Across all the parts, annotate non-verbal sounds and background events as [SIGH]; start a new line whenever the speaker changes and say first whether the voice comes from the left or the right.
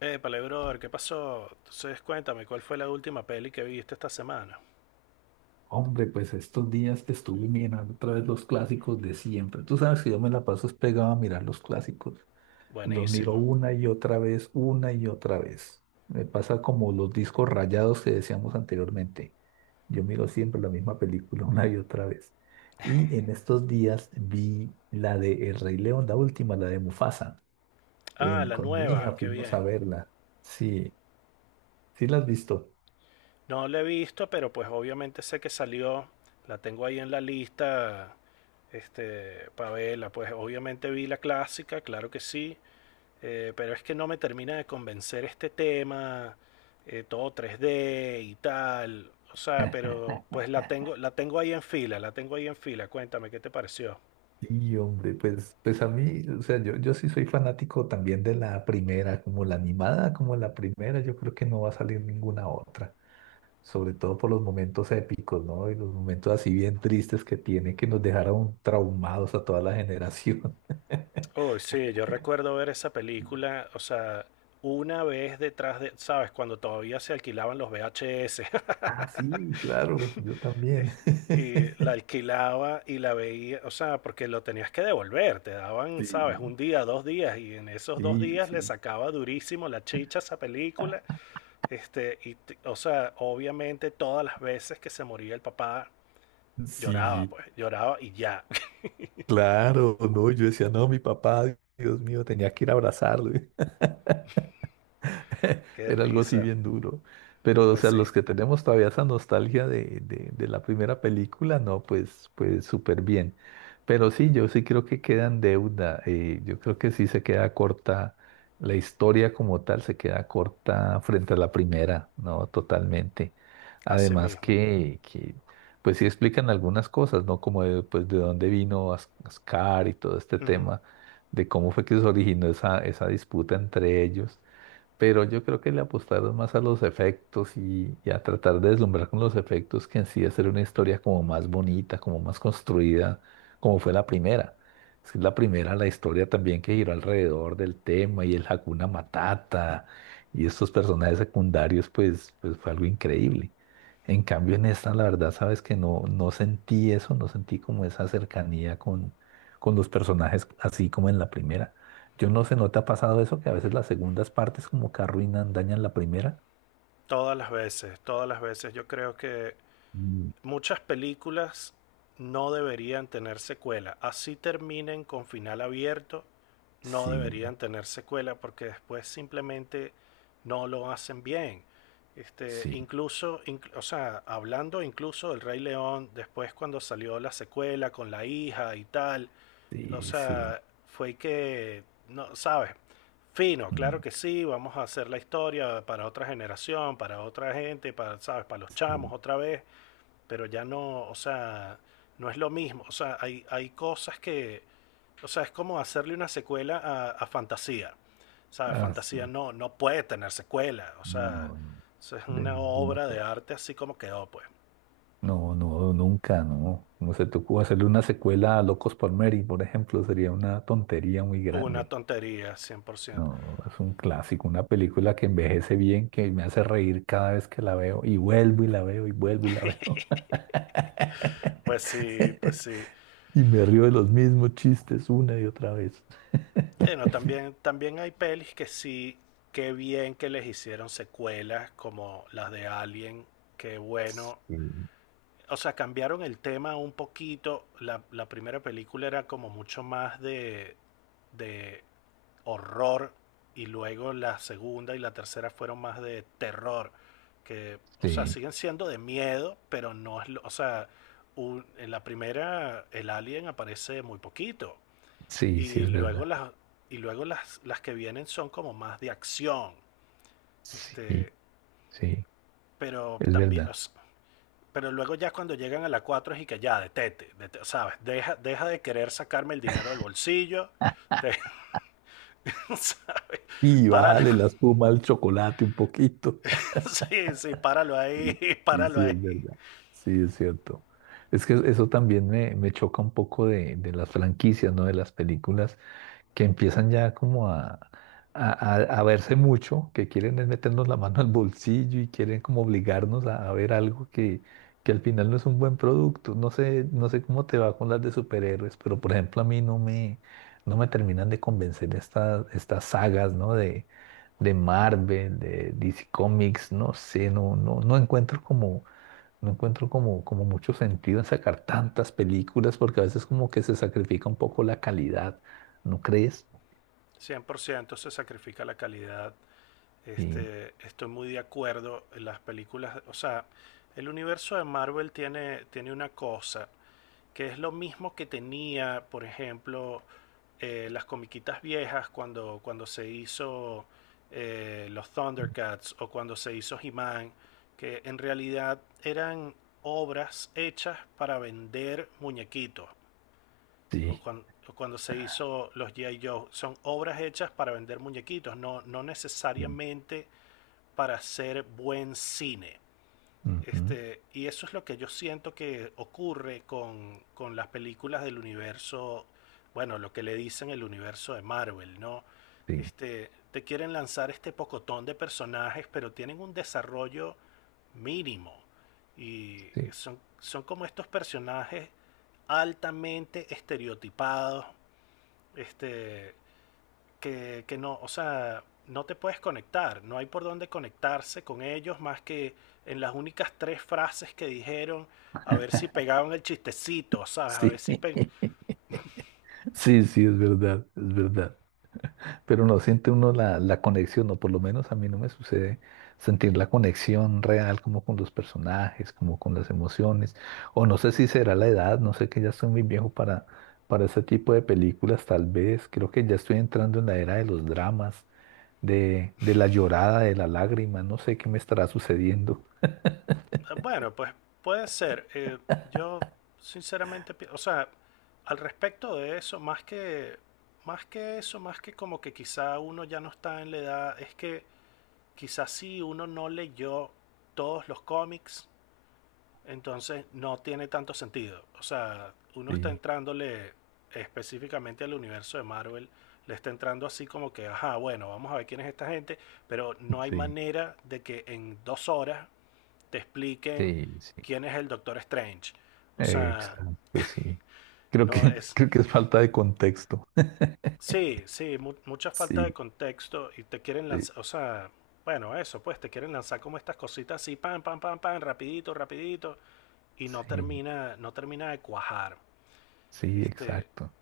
left: Pale brother, ¿qué pasó? Entonces cuéntame, ¿cuál fue la última peli que viste esta semana?
right: Hombre, pues estos días que estuve mirando otra vez los clásicos de siempre. Tú sabes que yo me la paso es pegado a mirar los clásicos. Los miro
left: Buenísimo.
right: una y otra vez, una y otra vez. Me pasa como los discos rayados que decíamos anteriormente. Yo miro siempre la misma película [LAUGHS] una y otra vez. Y en estos días vi la de El Rey León, la última, la de Mufasa.
left: Ah, la
right: Con mi hija
left: nueva, qué
right: fuimos a
left: bien.
right: verla. Sí, sí la has visto.
left: No la he visto, pero pues obviamente sé que salió. La tengo ahí en la lista, para verla. Pues obviamente vi la clásica, claro que sí. Pero es que no me termina de convencer este tema, todo 3D y tal. O sea,
right: [LAUGHS]
left: pero pues la tengo ahí en fila, la tengo ahí en fila. Cuéntame, ¿qué te pareció?
right: Sí, hombre, pues a mí, o sea, yo sí soy fanático también de la primera, como la animada, como la primera, yo creo que no va a salir ninguna otra, sobre todo por los momentos épicos, ¿no? Y los momentos así bien tristes que tiene, que nos dejaron traumados a toda la generación. [LAUGHS]
left: Oh, sí, yo recuerdo ver esa película, o sea, una vez detrás de, ¿sabes? Cuando todavía se alquilaban los VHS. [LAUGHS]
right: Ah, sí, claro, yo también.
left: Es- Y la alquilaba y la veía, o sea, porque lo tenías que devolver, te
right: [LAUGHS]
left: daban,
right: Sí,
left: ¿sabes? Un día, dos días, y en esos dos
right: sí,
left: días le
right: sí.
left: sacaba durísimo la chicha a esa película. O sea, obviamente todas las veces que se moría el papá, lloraba,
right: Sí,
left: pues, lloraba y ya. [LAUGHS]
right: claro, no, yo decía, no, mi papá, Dios mío, tenía que ir a abrazarlo. [LAUGHS] [LAUGHS]
left: Qué
right: Era algo así
left: risa.
right: bien duro. Pero, o
left: Pues
right: sea,
left: sí,
right: los que tenemos todavía esa nostalgia de la primera película, no, pues, pues súper bien. Pero sí, yo sí creo que queda en deuda. Yo creo que sí se queda corta. La historia como tal se queda corta frente a la primera, ¿no? Totalmente.
left: así
right: Además
left: mismo.
right: que, que pues sí explican algunas cosas, ¿no? Como de, pues, de dónde vino Ascar y todo este
left: Ujú.
right: tema, de cómo fue que se originó esa disputa entre ellos, pero yo creo que le apostaron más a los efectos y a tratar de deslumbrar con los efectos que en sí hacer una historia como más bonita, como más construida, como fue la primera. Es que la primera, la historia también que giró alrededor del tema y el Hakuna Matata y estos personajes secundarios, pues, pues fue algo increíble. En cambio, en esta, la verdad, sabes que no, no sentí eso, no sentí como esa cercanía con los personajes así como en la primera. Yo no sé, ¿no te ha pasado eso? Que a veces las segundas partes como que arruinan, dañan la primera.
left: Todas las veces, todas las veces. Yo creo que
right: Mm.
left: muchas películas no deberían tener secuela. Así terminen con final abierto, no
right: Sí,
left: deberían tener secuela porque después simplemente no lo hacen bien.
right: sí.
left: O sea, hablando incluso del Rey León, después cuando salió la secuela con la hija y tal, o
right: Sí, sí.
left: sea, fue que, no, ¿sabes? Fino, claro
right: Mm,
left: que sí, vamos a hacer la historia para otra generación, para otra gente, para, ¿sabes? Para los chamos
right: sí.
left: otra vez, pero ya no, o sea, no es lo mismo, o sea, hay cosas que, o sea, es como hacerle una secuela a Fantasía, ¿sabes?
right: Ah,
left: Fantasía
right: sí.
left: no, no puede tener secuela, o sea,
right: No, no.
left: eso es
right: De
left: una
right: ninguna
left: obra de
right: forma.
left: arte así como quedó, pues.
right: No, no, nunca, no. No se te ocurre hacerle una secuela a Locos por Mary, por ejemplo, sería una tontería muy
left: Una
right: grande.
left: tontería, 100%.
right: No, es un clásico, una película que envejece bien, que me hace reír cada vez que la veo, y vuelvo y la veo, y vuelvo y la veo. [LAUGHS]
left: Pues sí, pues
right: [LAUGHS]
left: sí.
right: Y me río de los mismos chistes una y otra vez.
left: Bueno, también, también hay pelis que sí, qué bien que les hicieron secuelas como las de Alien, qué
right: Sí,
left: bueno. O sea, cambiaron el tema un poquito. La primera película era como mucho más de horror y luego la segunda y la tercera fueron más de terror. Que, o sea,
right: sí,
left: siguen siendo de miedo, pero no es. O sea, en la primera el alien aparece muy poquito.
right: sí, sí,
left: Y
right: es
left: luego
right: verdad.
left: las, y luego las que vienen son como más de acción.
right: Sí,
left: Este,
right: sí,
left: pero
right: es
left: también,
right: verdad.
left: pero luego ya cuando llegan a la 4 es y que ya, ¿sabes? Deja, deja de querer sacarme el dinero del bolsillo, [LAUGHS] de- ¿sabes?
right: Y
left: Páralo,
right: bájale la espuma al chocolate un poquito.
left: [LAUGHS] sí, sí, páralo ahí,
right: Sí,
left: [LAUGHS]
right: sí,
left: páralo
right: sí, es
left: ahí.
right: verdad. Sí, es cierto. Es que eso también me choca un poco de las franquicias, ¿no? De las películas, que empiezan ya como a, a- a verse mucho, que quieren es meternos la mano al bolsillo y quieren como obligarnos a ver algo que al final no es un buen producto. No sé, no sé cómo te va con las de superhéroes, pero por ejemplo a mí no me terminan de convencer estas sagas, ¿no? De Marvel, de DC Comics, no sé, no, no, no encuentro como... No encuentro como, como mucho sentido en sacar tantas películas porque a veces como que se sacrifica un poco la calidad, ¿no crees?
left: 100% se sacrifica la calidad.
right: Sí,
left: Estoy muy de acuerdo en las películas, o sea, el universo de Marvel tiene, tiene una cosa que es lo mismo que tenía, por ejemplo, las comiquitas viejas cuando, cuando se hizo los Thundercats o cuando se hizo He-Man, que en realidad eran obras hechas para vender muñequitos.
right: sí,
left: O cuando se hizo los G.I. Joe, son obras hechas para vender muñequitos, no, no
right: sí,
left: necesariamente para hacer buen cine.
right: ujú,
left: Y eso es lo que yo siento que ocurre con las películas del universo, bueno, lo que le dicen el universo de Marvel, ¿no?
right: sí,
left: Te quieren lanzar este pocotón de personajes, pero tienen un desarrollo mínimo. Y
right: sí,
left: son, son como estos personajes altamente estereotipados, este, que no, o sea, no te puedes conectar, no hay por dónde conectarse con ellos más que en las únicas tres frases que dijeron, a ver si pegaban el chistecito, ¿sabes? A ver
right: sí,
left: si... pe-
right: [LAUGHS] sí, sí, es verdad, es verdad. Pero no siente uno la, la conexión, o por lo menos a mí no me sucede sentir la conexión real como con los personajes, como con las emociones, o no sé si será la edad, no sé que ya estoy muy viejo para ese tipo de películas, tal vez, creo que ya estoy entrando en la era de los dramas, de la llorada, de la lágrima, no sé qué me estará sucediendo.
left: Bueno, pues puede ser. Yo sinceramente, o sea, al respecto de eso, más que eso, más que como que quizá uno ya no está en la edad, es que quizá sí uno no leyó todos los cómics. Entonces no tiene tanto sentido. O sea, uno está
right: Sí,
left: entrándole específicamente al universo de Marvel, le está entrando así como que, ajá, bueno, vamos a ver quién es esta gente, pero no hay
right: sí,
left: manera de que en 2 horas te expliquen
right: sí, sí.
left: quién es el Doctor Strange. O sea,
right: Exacto, sí. Creo
left: no
right: que, [LAUGHS]
left: es...
right: creo que es falta de contexto.
left: Sí, sí, mucha falta de
right: Sí,
left: contexto y te quieren
right: sí,
left: lanzar, o sea, bueno, eso, pues te quieren lanzar como estas cositas así, pam, pam, pam, pam, rapidito, rapidito, y no
right: sí,
left: termina, no termina de cuajar.
right: sí,
left: Este,
right: exacto.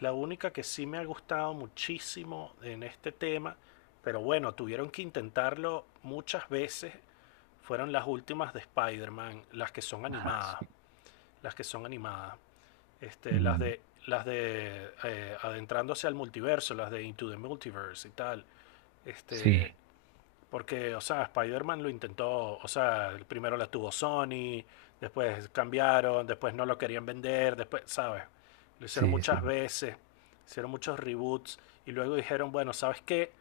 left: la única que sí me ha gustado muchísimo en este tema, pero bueno, tuvieron que intentarlo muchas veces, fueron las últimas de Spider-Man, las que son
right: Ah,
left: animadas,
right: sí.
left: las que son animadas. Este, las
right: Mm,
left: de las de adentrándose al multiverso, las de Into the Multiverse y tal. Este,
right: sí,
left: Porque, o sea, Spider-Man lo intentó, o sea, primero la tuvo Sony, después cambiaron, después no lo querían vender, después, ¿sabes? Lo hicieron
right: sí,
left: muchas
right: sí,
left: veces, hicieron muchos reboots y luego dijeron, bueno, ¿sabes qué?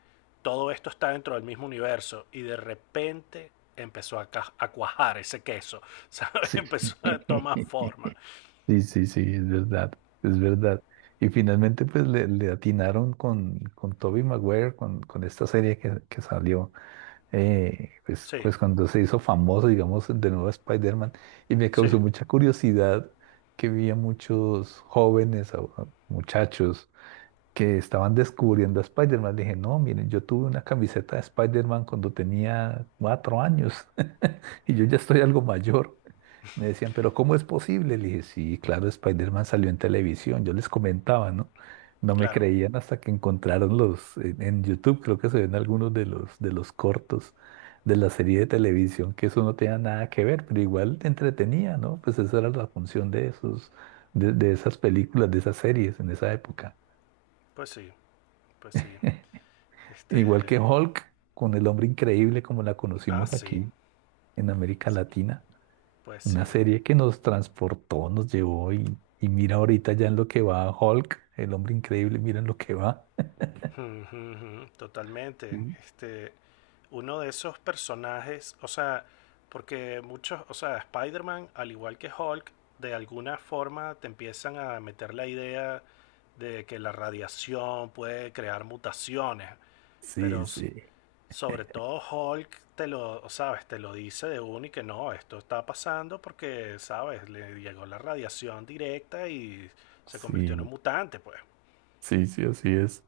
left: Todo esto está dentro del mismo universo y de repente empezó a cuajar ese queso, [LAUGHS] ¿sabes?
right: sí.
left: Empezó a tomar
right: [LAUGHS]
left: forma.
right: Sí, sí, sí, es verdad, es verdad. Y finalmente, pues le atinaron con Tobey Maguire, con esta serie que salió, pues,
left: Sí,
right: pues cuando se hizo famoso, digamos, de nuevo Spider-Man. Y me causó
left: sí,
right: mucha curiosidad que vi a muchos jóvenes, a muchachos que estaban descubriendo a Spider-Man. Le dije, no, miren, yo tuve una camiseta de Spider-Man cuando tenía cuatro años [LAUGHS] y yo ya estoy algo mayor. Me decían, pero ¿cómo es posible? Le dije, sí, claro, Spider-Man salió en televisión. Yo les comentaba, ¿no? No me
left: claro,
right: creían hasta que encontraron en YouTube creo que se ven algunos de los cortos de la serie de televisión, que eso no tenía nada que ver, pero igual te entretenía, ¿no? Pues esa era la función de esos, de esas películas, de esas series en esa época.
left: pues sí, pues sí.
right: Igual
left: Este,
right: que Hulk, con el hombre increíble como la
left: ah,
right: conocimos
left: sí,
right: aquí en América Latina,
left: pues
right: una
left: sí.
right: serie que nos transportó, nos llevó y mira ahorita ya en lo que va Hulk, el hombre increíble, mira en lo que va.
left: Ujú. Totalmente.
right: Sí,
left: Uno de esos personajes, o sea, porque muchos, o sea, Spider-Man, al igual que Hulk, de alguna forma te empiezan a meter la idea de que la radiación puede crear mutaciones,
right: sí,
left: pero
right: sí,
left: sobre todo Hulk te lo, sabes, te lo dice de uno y que no, esto está pasando porque, sabes, le llegó la radiación directa y se convirtió en un
right: sí,
left: mutante, pues.
right: sí, sí, así es,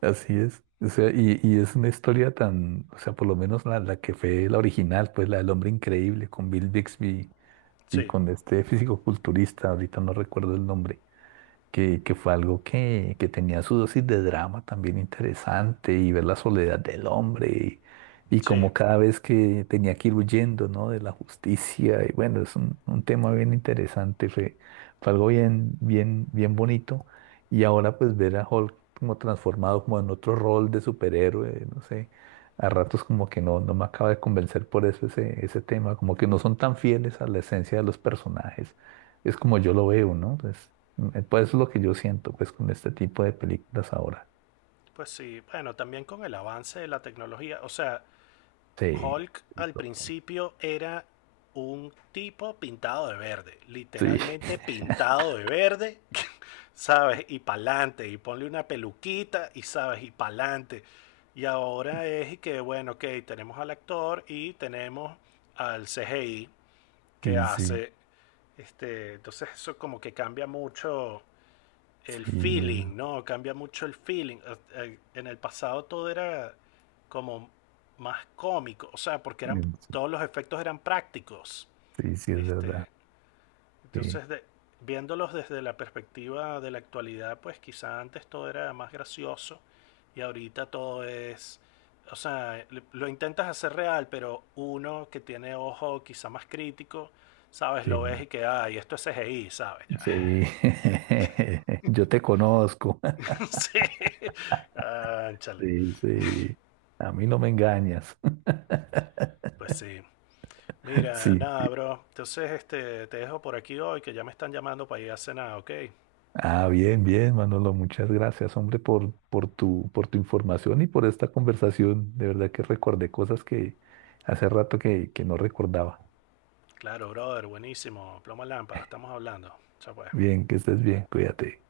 right: así es. O sea, y es una historia tan, o sea, por lo menos la, la que fue la original, pues la del hombre increíble con Bill Bixby y
left: Sí,
right: con este físico-culturista, ahorita no recuerdo el nombre, que fue algo que tenía su dosis de drama también interesante y ver la soledad del hombre y
left: sí.
right: como cada vez que tenía que ir huyendo, ¿no? De la justicia y bueno, es un tema bien interesante, fue, fue algo bien, bien, bien bonito y ahora pues ver a Hulk como transformado como en otro rol de superhéroe, no sé. A ratos como que no, no me acaba de convencer por eso ese, ese tema, como que no son tan fieles a la esencia de los personajes. Es como yo lo veo, ¿no? Pues, mm, pues es lo que yo siento, pues, con este tipo de películas ahora.
left: Pues sí, bueno, también con el avance de la tecnología. O sea,
right: Sí,
left: Hulk
right: sí,
left: al
right: total.
left: principio era un tipo pintado de verde,
right: Sí,
left: literalmente
right: [LAUGHS]
left: pintado de verde, [LAUGHS] ¿sabes? Y pa'lante, y ponle una peluquita, y sabes, y pa'lante. Y ahora es y que, bueno, ok, tenemos al actor y tenemos al CGI que
right: sí, sí,
left: hace, entonces eso como que cambia mucho el
right: sí, es-
left: feeling, ¿no? Cambia mucho el feeling. En el pasado todo era como más cómico, o sea, porque eran
right: mm, sí,
left: todos los efectos eran prácticos.
right: sí, sí, es verdad.
left: Este,
right: Sí,
left: entonces de, Viéndolos desde la perspectiva de la actualidad, pues quizá antes todo era más gracioso y ahorita todo es o sea, lo intentas hacer real, pero uno que tiene ojo quizá más crítico, ¿sabes? Lo ves
right: sí,
left: y que, ay, esto es CGI, ¿sabes? Ya.
right: sí. [LAUGHS] Yo te conozco. [LAUGHS]
left: [LAUGHS] Sí, ánchale.
right: Sí, sí. A mí no me engañas. [LAUGHS]
left: Pues sí. Mira,
right: Sí,
left: nada,
right: sí.
left: bro. Entonces, te dejo por aquí hoy, que ya me están llamando para ir a cenar, ¿ok?
right: Ah, bien, bien, Manolo. Muchas gracias, hombre, por tu información y por esta conversación. De verdad que recordé cosas que hace rato que no recordaba.
left: Claro, brother, buenísimo. Ploma lámpara, estamos hablando. Chao, pues.
right: Bien, que estés bien. Cuídate.